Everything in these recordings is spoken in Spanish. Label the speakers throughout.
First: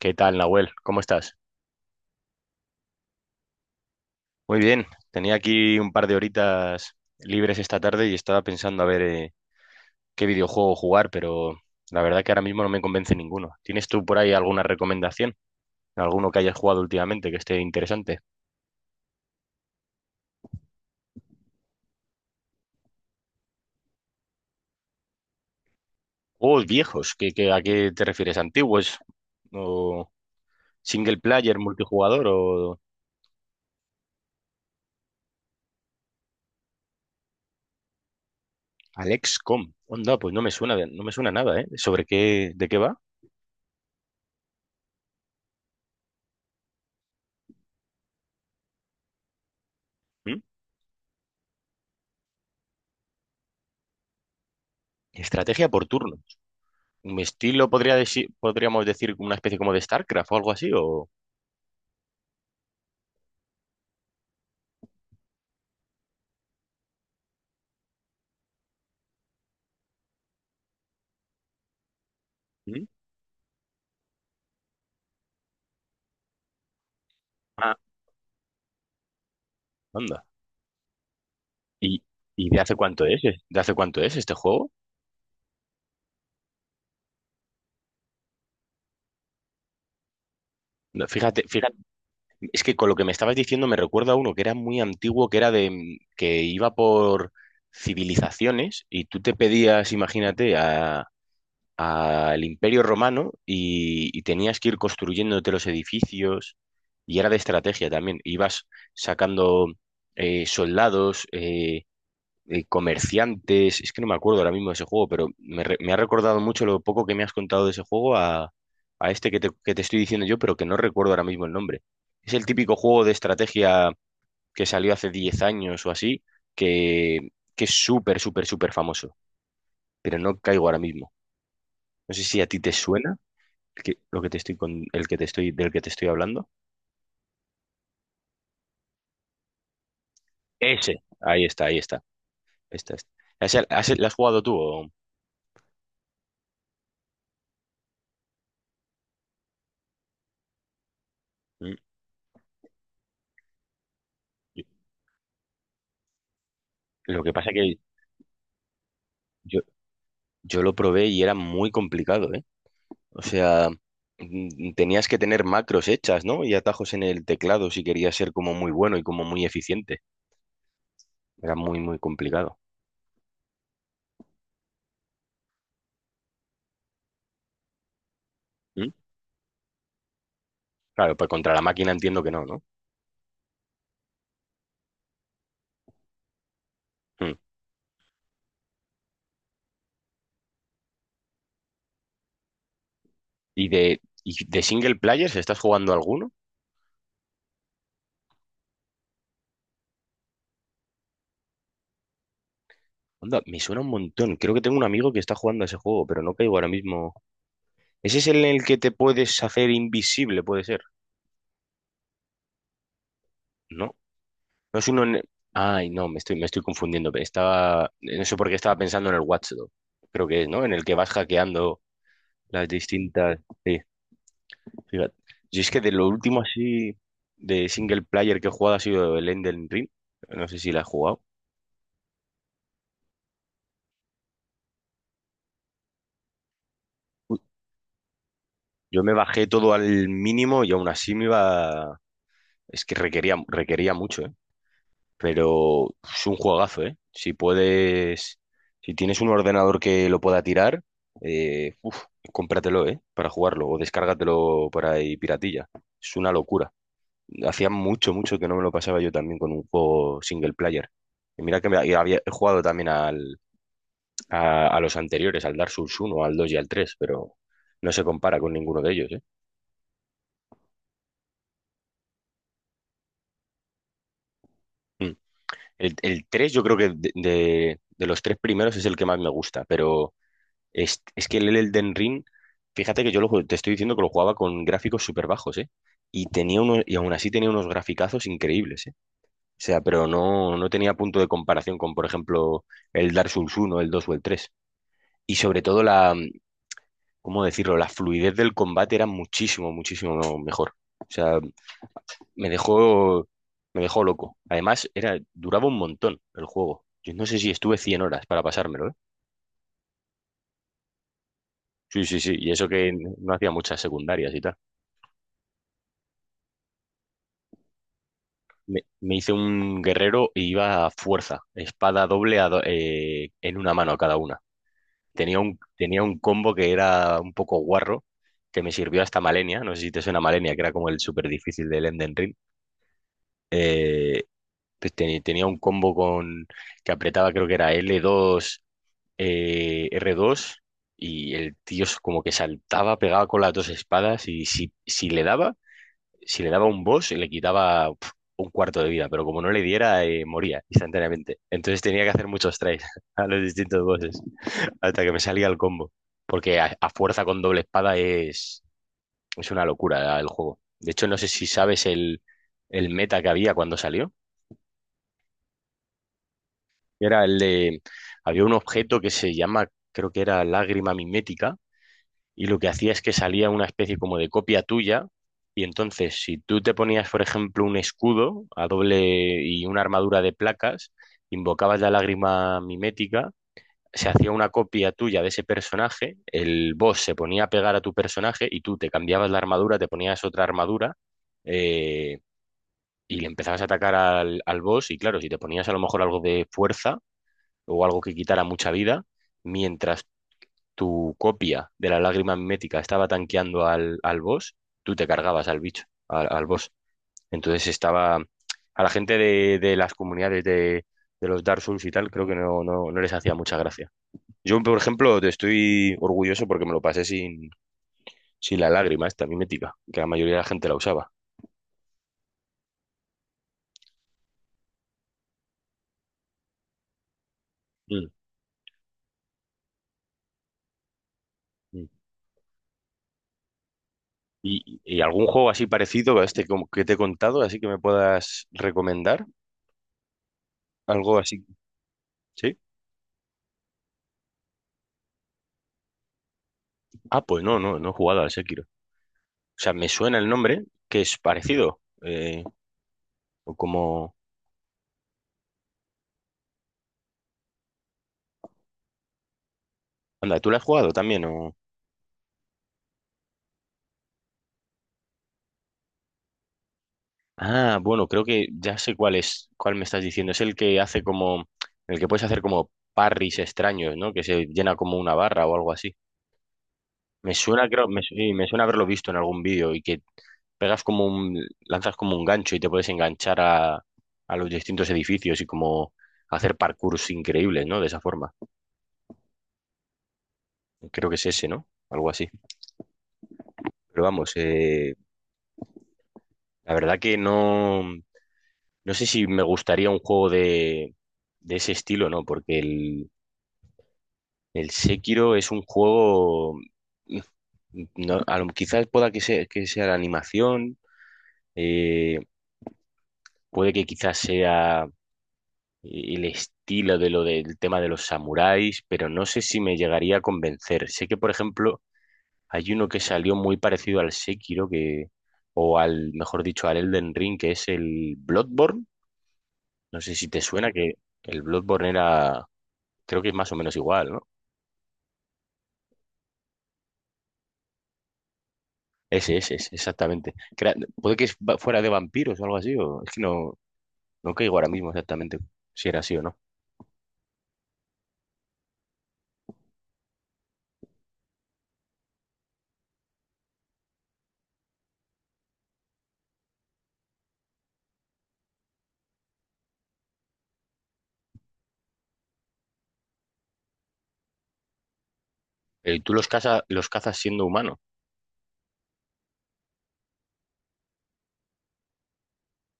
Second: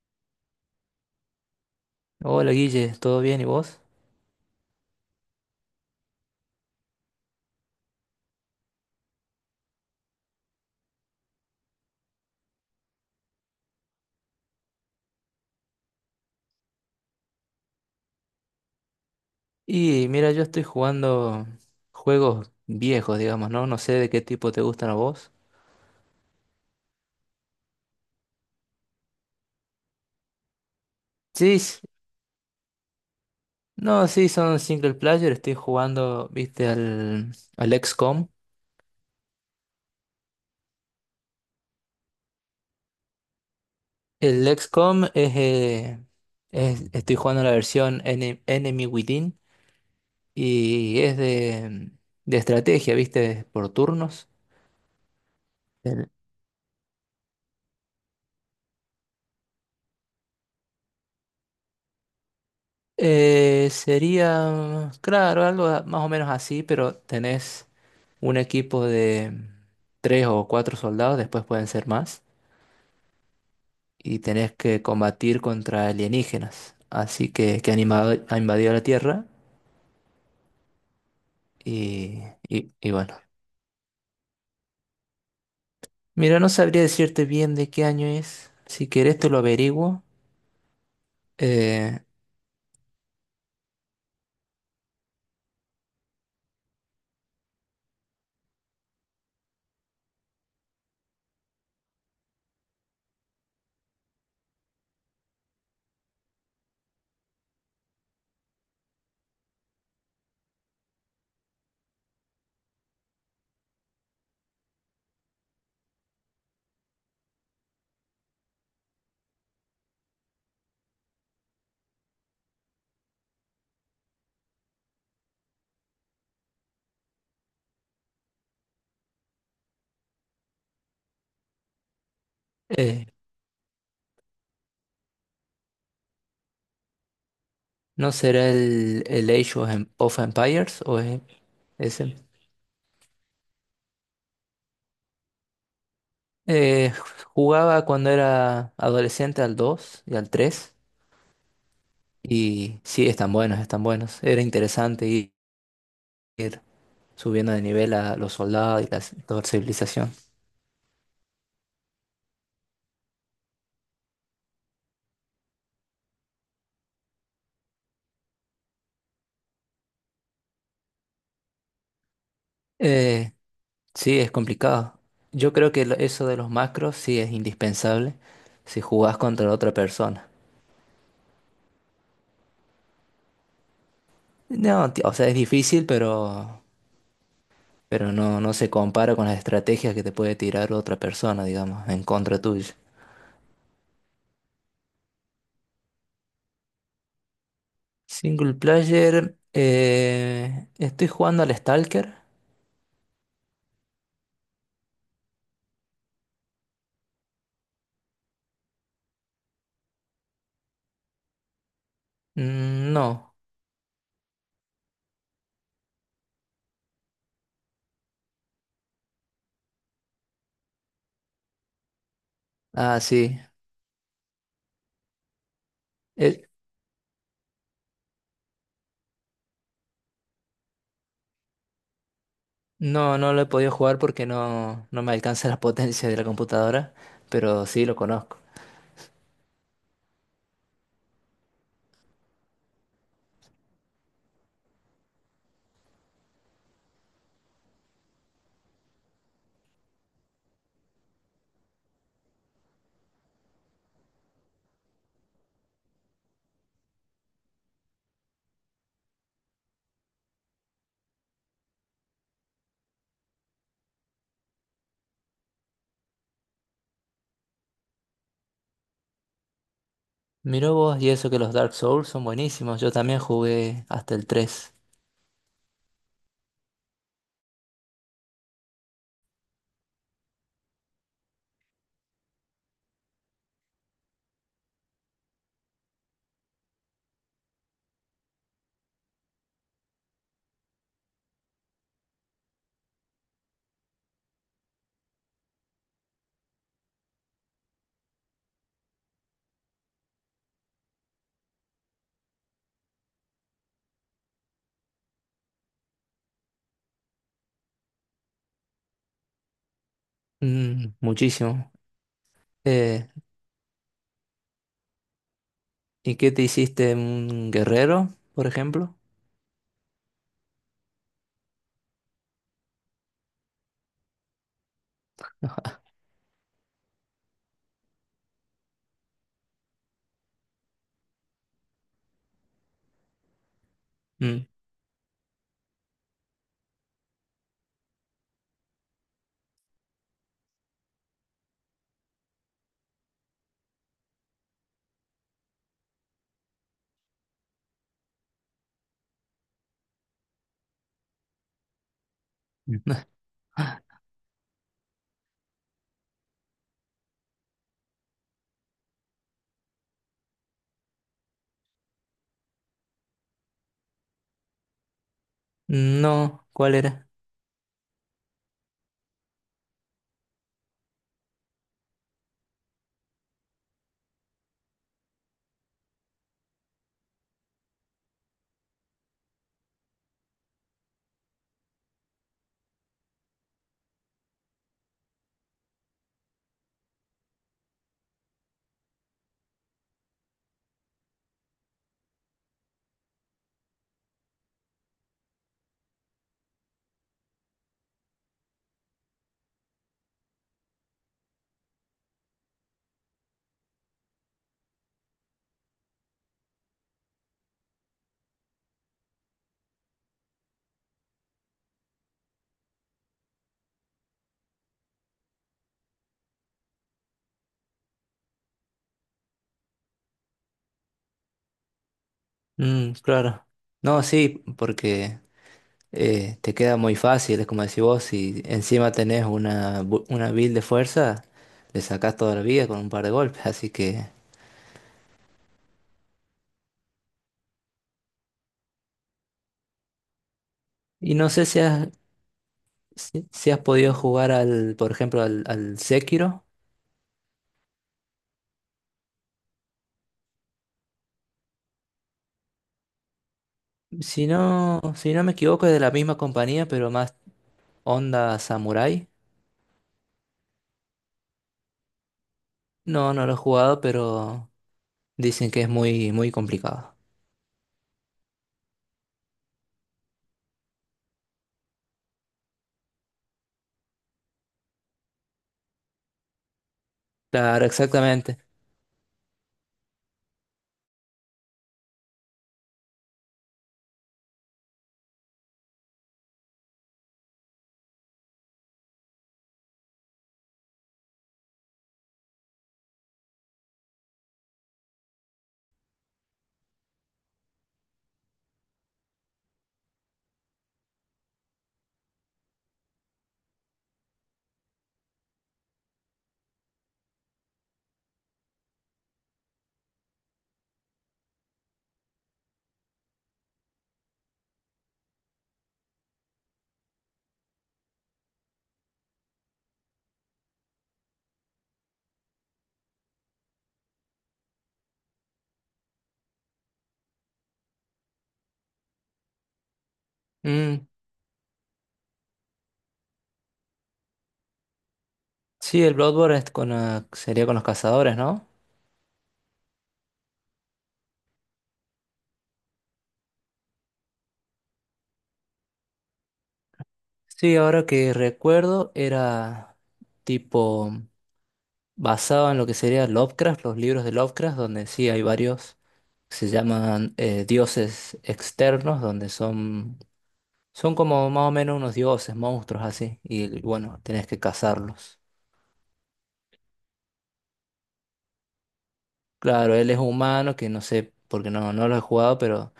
Speaker 1: ¿Qué tal, Nahuel? ¿Cómo estás?
Speaker 2: Hola Guille, ¿todo bien y vos?
Speaker 1: Muy bien. Tenía aquí un par de horitas libres esta tarde y estaba pensando a ver, qué videojuego jugar, pero la verdad que ahora mismo no me convence ninguno. ¿Tienes tú por ahí alguna recomendación? ¿Alguno que hayas jugado últimamente que esté interesante?
Speaker 2: Y mira, yo estoy jugando juegos viejos, digamos, ¿no? No sé de qué tipo te gustan a vos.
Speaker 1: Juegos viejos, ¿a qué te refieres? ¿Antiguos? ¿O single
Speaker 2: Sí,
Speaker 1: player,
Speaker 2: s-
Speaker 1: multijugador o
Speaker 2: no, sí, son single player, estoy jugando, viste, al XCOM.
Speaker 1: Alexcom? Onda, pues no me suena, no me suena nada, ¿eh? ¿Sobre qué, de qué va?
Speaker 2: El XCOM es, estoy jugando la versión Enemy Within
Speaker 1: ¿Mm?
Speaker 2: y es de estrategia, viste, por turnos.
Speaker 1: Estrategia por
Speaker 2: El-
Speaker 1: turno. Mi estilo, podríamos decir, una especie como de StarCraft o algo así.
Speaker 2: Sería, claro, más o menos así, pero tenés un equipo de tres o cuatro soldados, después pueden ser más,
Speaker 1: ¿Mm?
Speaker 2: y tenés que combatir contra alienígenas, así que,
Speaker 1: Ah,
Speaker 2: han invadido la Tierra
Speaker 1: anda. ¿Y,
Speaker 2: y,
Speaker 1: y de
Speaker 2: y,
Speaker 1: hace
Speaker 2: y
Speaker 1: cuánto
Speaker 2: bueno.
Speaker 1: es, ¿De hace cuánto es este juego?
Speaker 2: Mira, no sabría decirte bien de qué año es, si querés te lo averiguo.
Speaker 1: No, Fíjate,
Speaker 2: Eh,
Speaker 1: es que con lo que me estabas diciendo me recuerda a uno que era muy antiguo, que era de, que iba por civilizaciones y tú te pedías, imagínate, al Imperio Romano y tenías que ir construyéndote los edificios y era de estrategia también. Ibas sacando, soldados, comerciantes, es que no me acuerdo ahora mismo de ese juego, pero me ha recordado mucho lo poco que me has contado de ese juego a este que te estoy diciendo yo, pero que no recuerdo ahora mismo el nombre. Es el típico juego de estrategia que salió hace 10 años o así, que, que es súper, súper, súper famoso, pero no caigo ahora mismo. No sé si a ti te
Speaker 2: eh,
Speaker 1: suena lo que te estoy con, el que te estoy, del que te estoy hablando.
Speaker 2: ¿No será el Age of Empires
Speaker 1: Ese,
Speaker 2: o es
Speaker 1: ahí está, ahí está.
Speaker 2: ese?
Speaker 1: Está, está. ¿Lo has jugado tú?
Speaker 2: Eh, Jugaba cuando era adolescente al 2 y al tres.
Speaker 1: Mm.
Speaker 2: Y sí, están buenos, están buenos. Era interesante ir
Speaker 1: Lo que pasa
Speaker 2: subiendo de
Speaker 1: que
Speaker 2: nivel a los soldados y toda la
Speaker 1: yo,
Speaker 2: civilización.
Speaker 1: yo lo probé y era muy complicado, ¿eh? O sea, tenías que tener macros hechas, ¿no? Y atajos en el teclado si querías ser como muy bueno y como muy eficiente. Era muy, muy complicado.
Speaker 2: Eh, sí, es complicado. Yo creo que eso de los macros sí es indispensable si
Speaker 1: ¿Mm?
Speaker 2: jugás contra otra persona.
Speaker 1: Claro, pues contra la máquina entiendo que no, ¿no?
Speaker 2: No, o sea, es difícil,
Speaker 1: Mm.
Speaker 2: pero no, no se compara con las estrategias que te puede tirar otra persona, digamos, en contra tuya.
Speaker 1: ¿Y de single players estás jugando alguno?
Speaker 2: Single player, estoy jugando al Stalker.
Speaker 1: Onda, me suena un montón. Creo que tengo un amigo que está jugando a ese juego, pero no caigo ahora mismo. ¿Ese es el en el que te puedes hacer invisible, puede ser?
Speaker 2: Mm, no.
Speaker 1: ¿No? No es uno, ay, no, me estoy confundiendo. No sé por qué estaba pensando en el Watchdog. Creo que es, ¿no? En el que vas hackeando las
Speaker 2: Ah,
Speaker 1: distintas.
Speaker 2: sí.
Speaker 1: Sí, fíjate. Yo es que de lo último
Speaker 2: E-
Speaker 1: así de single player que he jugado ha sido el Elden Ring. No sé si la has jugado.
Speaker 2: No, no lo he podido jugar porque no, no me alcanza la potencia de la computadora,
Speaker 1: Uy,
Speaker 2: pero sí lo conozco.
Speaker 1: yo me bajé todo al mínimo y aún así me iba. Es que requería mucho, ¿eh? Pero es un juegazo, ¿eh? Si puedes, si tienes un ordenador que lo pueda tirar, eh, uf, cómpratelo, ¿eh? Para jugarlo o descárgatelo por ahí piratilla. Es una locura. Hacía mucho, mucho que no me lo pasaba yo también con un juego single player. Y mira que me- y había he jugado también a los anteriores, al Dark Souls uno, al 2 y al 3, pero no se compara con ninguno de ellos, ¿eh?
Speaker 2: Mirá vos, y eso que los Dark Souls son buenísimos. Yo también jugué hasta el tres.
Speaker 1: Mm. El 3 yo creo que de los tres primeros es el que más me gusta, pero es que el Elden Ring, fíjate que yo te estoy diciendo que lo jugaba con gráficos súper bajos, ¿eh? Y tenía uno, y aún así tenía unos graficazos increíbles, ¿eh? O sea, pero no, no tenía punto de comparación con, por ejemplo, el Dark Souls uno, el 2 o el tres. Y sobre todo ¿cómo decirlo? La fluidez del combate era muchísimo, muchísimo mejor. O sea, me dejó, me dejó loco. Además, duraba un montón el juego. Yo no sé si estuve 100 horas para pasármelo, ¿eh?
Speaker 2: Mm, muchísimo.
Speaker 1: Sí, sí, sí. Y eso que
Speaker 2: Eh,
Speaker 1: no hacía muchas secundarias y tal.
Speaker 2: ¿Y qué te hiciste? ¿Un guerrero, por
Speaker 1: Me,
Speaker 2: ejemplo?
Speaker 1: me hice un guerrero y iba a fuerza, espada doble en una mano cada una. Tenía un combo que era un poco guarro, que me sirvió hasta Malenia, no sé si te suena Malenia, que era como el súper difícil del Elden Ring. Eh,
Speaker 2: Mm.
Speaker 1: pues tenía un combo con que apretaba, creo que era L2, R2, y el tío como que saltaba, pegaba con las dos espadas, y si le daba un boss, le quitaba, un cuarto de vida, pero como no le diera, moría instantáneamente. Entonces tenía que hacer muchos tries
Speaker 2: Mm.
Speaker 1: a los distintos bosses hasta que me salía el combo. Porque a fuerza con doble espada es una locura el juego. De hecho, no sé si sabes el meta que había cuando salió.
Speaker 2: No, ¿cuál era?
Speaker 1: Era el de... Había un objeto que se llama, creo que era lágrima mimética, y lo que hacía es que salía una especie como de copia tuya, y entonces si tú te ponías, por ejemplo, un escudo a doble y una armadura de placas, invocabas la lágrima mimética, se hacía una copia tuya de ese personaje, el boss se ponía a pegar a tu personaje y tú te cambiabas la armadura, te ponías otra armadura, eh, y le empezabas a atacar al boss, y claro, si te ponías a lo mejor algo de fuerza o algo que quitara mucha vida, mientras tu copia de la lágrima mimética estaba tanqueando al boss, tú te cargabas al bicho, al boss. Entonces estaba. A la gente de las comunidades de los Dark Souls y tal, creo que no, no, no les hacía mucha gracia. Yo, por ejemplo, te estoy orgulloso porque me lo pasé sin la lágrima esta mimética, que la mayoría de la gente la usaba.
Speaker 2: Mm, claro. No, sí, porque te queda muy fácil, es como decís vos,
Speaker 1: Mm,
Speaker 2: si encima tenés una build de fuerza, le
Speaker 1: mm.
Speaker 2: sacás toda la vida con un par de golpes, así que...
Speaker 1: Y algún juego así parecido a este como que te he contado, así que me puedas recomendar?
Speaker 2: Y
Speaker 1: Algo
Speaker 2: no
Speaker 1: así,
Speaker 2: sé si has,
Speaker 1: ¿sí?
Speaker 2: si has podido jugar al, por ejemplo, al Sekiro.
Speaker 1: Ah, pues no, no, no he jugado al Sekiro. O sea, me suena el nombre, que es parecido. O como.
Speaker 2: Si no, si no me equivoco, es de la misma compañía, pero más onda Samurai.
Speaker 1: Anda, ¿tú lo has jugado también? O.
Speaker 2: No, no lo he jugado, pero dicen que es muy, muy complicado.
Speaker 1: Ah, bueno, creo que ya sé cuál es, cuál me estás diciendo. Es el que hace como. El que puedes hacer como parries extraños, ¿no? Que se llena como una barra o algo así. Me
Speaker 2: Claro,
Speaker 1: suena, creo, sí,
Speaker 2: exactamente.
Speaker 1: me suena haberlo visto en algún vídeo y que pegas como un. Lanzas como un gancho y te puedes enganchar a los distintos edificios y como hacer parkours increíbles, ¿no? De esa forma. Creo que es ese, ¿no? Algo así. Pero vamos, la verdad que no. No sé si me gustaría un juego de ese estilo, ¿no? Porque el Sekiro es un juego. No, quizás pueda que sea la animación, eh, puede que quizás sea el estilo de lo del tema de los samuráis, pero no sé si me llegaría a convencer. Sé que, por ejemplo, hay uno que salió muy parecido al Sekiro, mejor dicho, al Elden Ring, que es el Bloodborne. No sé si te suena que
Speaker 2: Mm,
Speaker 1: el Bloodborne era Creo que es más o menos igual, ¿no?
Speaker 2: sí, el Bloodborne es con, ah, sería con los cazadores, ¿no?
Speaker 1: Ese, exactamente. Puede que fuera de vampiros o algo así, o es que no, no caigo ahora mismo exactamente si era así o no.
Speaker 2: Sí, ahora que recuerdo, era tipo basado en lo que sería Lovecraft, los libros de Lovecraft, donde sí hay varios que se llaman dioses externos, donde son, son como más o menos unos dioses, monstruos así, y bueno, tenés que cazarlos.
Speaker 1: Pero ¿y tú los cazas siendo humano?
Speaker 2: Claro, él es humano, que no sé, porque no, no lo he jugado, pero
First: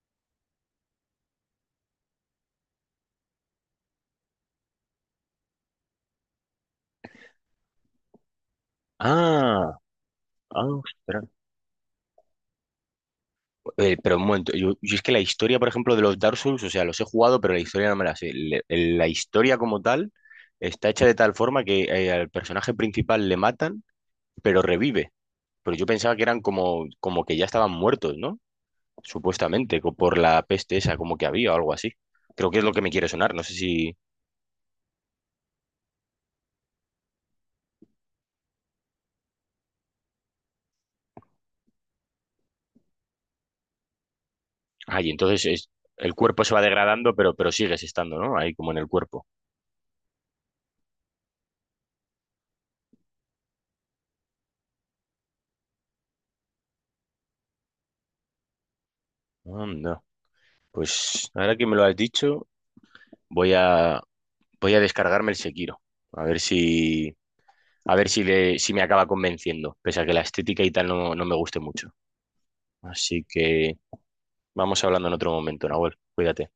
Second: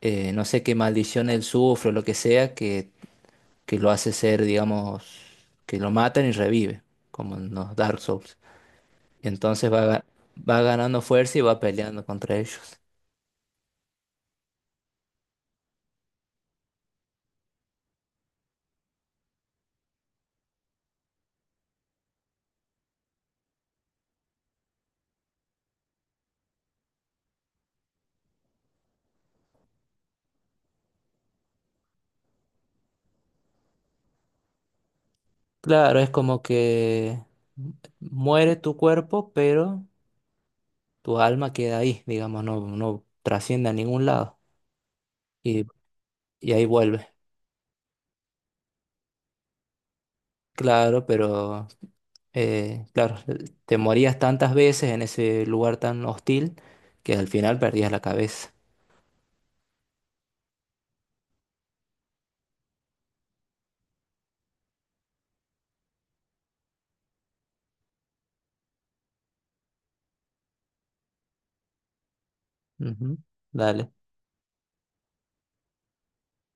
Speaker 2: no sé qué maldición él sufre o lo que sea, que lo hace ser, digamos, que lo matan y revive, como en los Dark Souls. Entonces
Speaker 1: Ah,
Speaker 2: va
Speaker 1: ah,
Speaker 2: ganando
Speaker 1: ostras.
Speaker 2: fuerza y va peleando contra ellos.
Speaker 1: Pero un momento, yo es que la historia, por ejemplo, de los Dark Souls, o sea, los he jugado, pero la historia no me la sé. La historia como tal está hecha de tal forma que, al personaje principal le matan, pero revive. Pero yo pensaba que eran como que ya estaban muertos, ¿no? Supuestamente, por la peste esa, como que había o algo así. Creo que es lo que me quiere sonar, no sé si.
Speaker 2: Claro, es como que muere tu cuerpo, pero tu alma queda ahí, digamos, no, no trasciende a ningún lado.
Speaker 1: Ay, entonces
Speaker 2: Y,
Speaker 1: el cuerpo
Speaker 2: y
Speaker 1: se va
Speaker 2: ahí vuelve.
Speaker 1: degradando, pero sigues estando, ¿no? Ahí como en el cuerpo.
Speaker 2: Claro, pero claro, te morías tantas veces en ese lugar tan hostil que al final perdías la cabeza.
Speaker 1: Anda. Pues ahora que me lo has dicho, voy a, voy a descargarme el Sekiro. A ver si, si me acaba convenciendo, pese a que la estética y tal no me guste mucho.
Speaker 2: Ujú.
Speaker 1: Así que
Speaker 2: Dale.
Speaker 1: vamos hablando en otro momento, Nahuel. Cuídate.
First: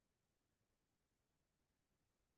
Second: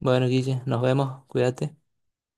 Speaker 2: Bueno, Guille, nos vemos, cuídate.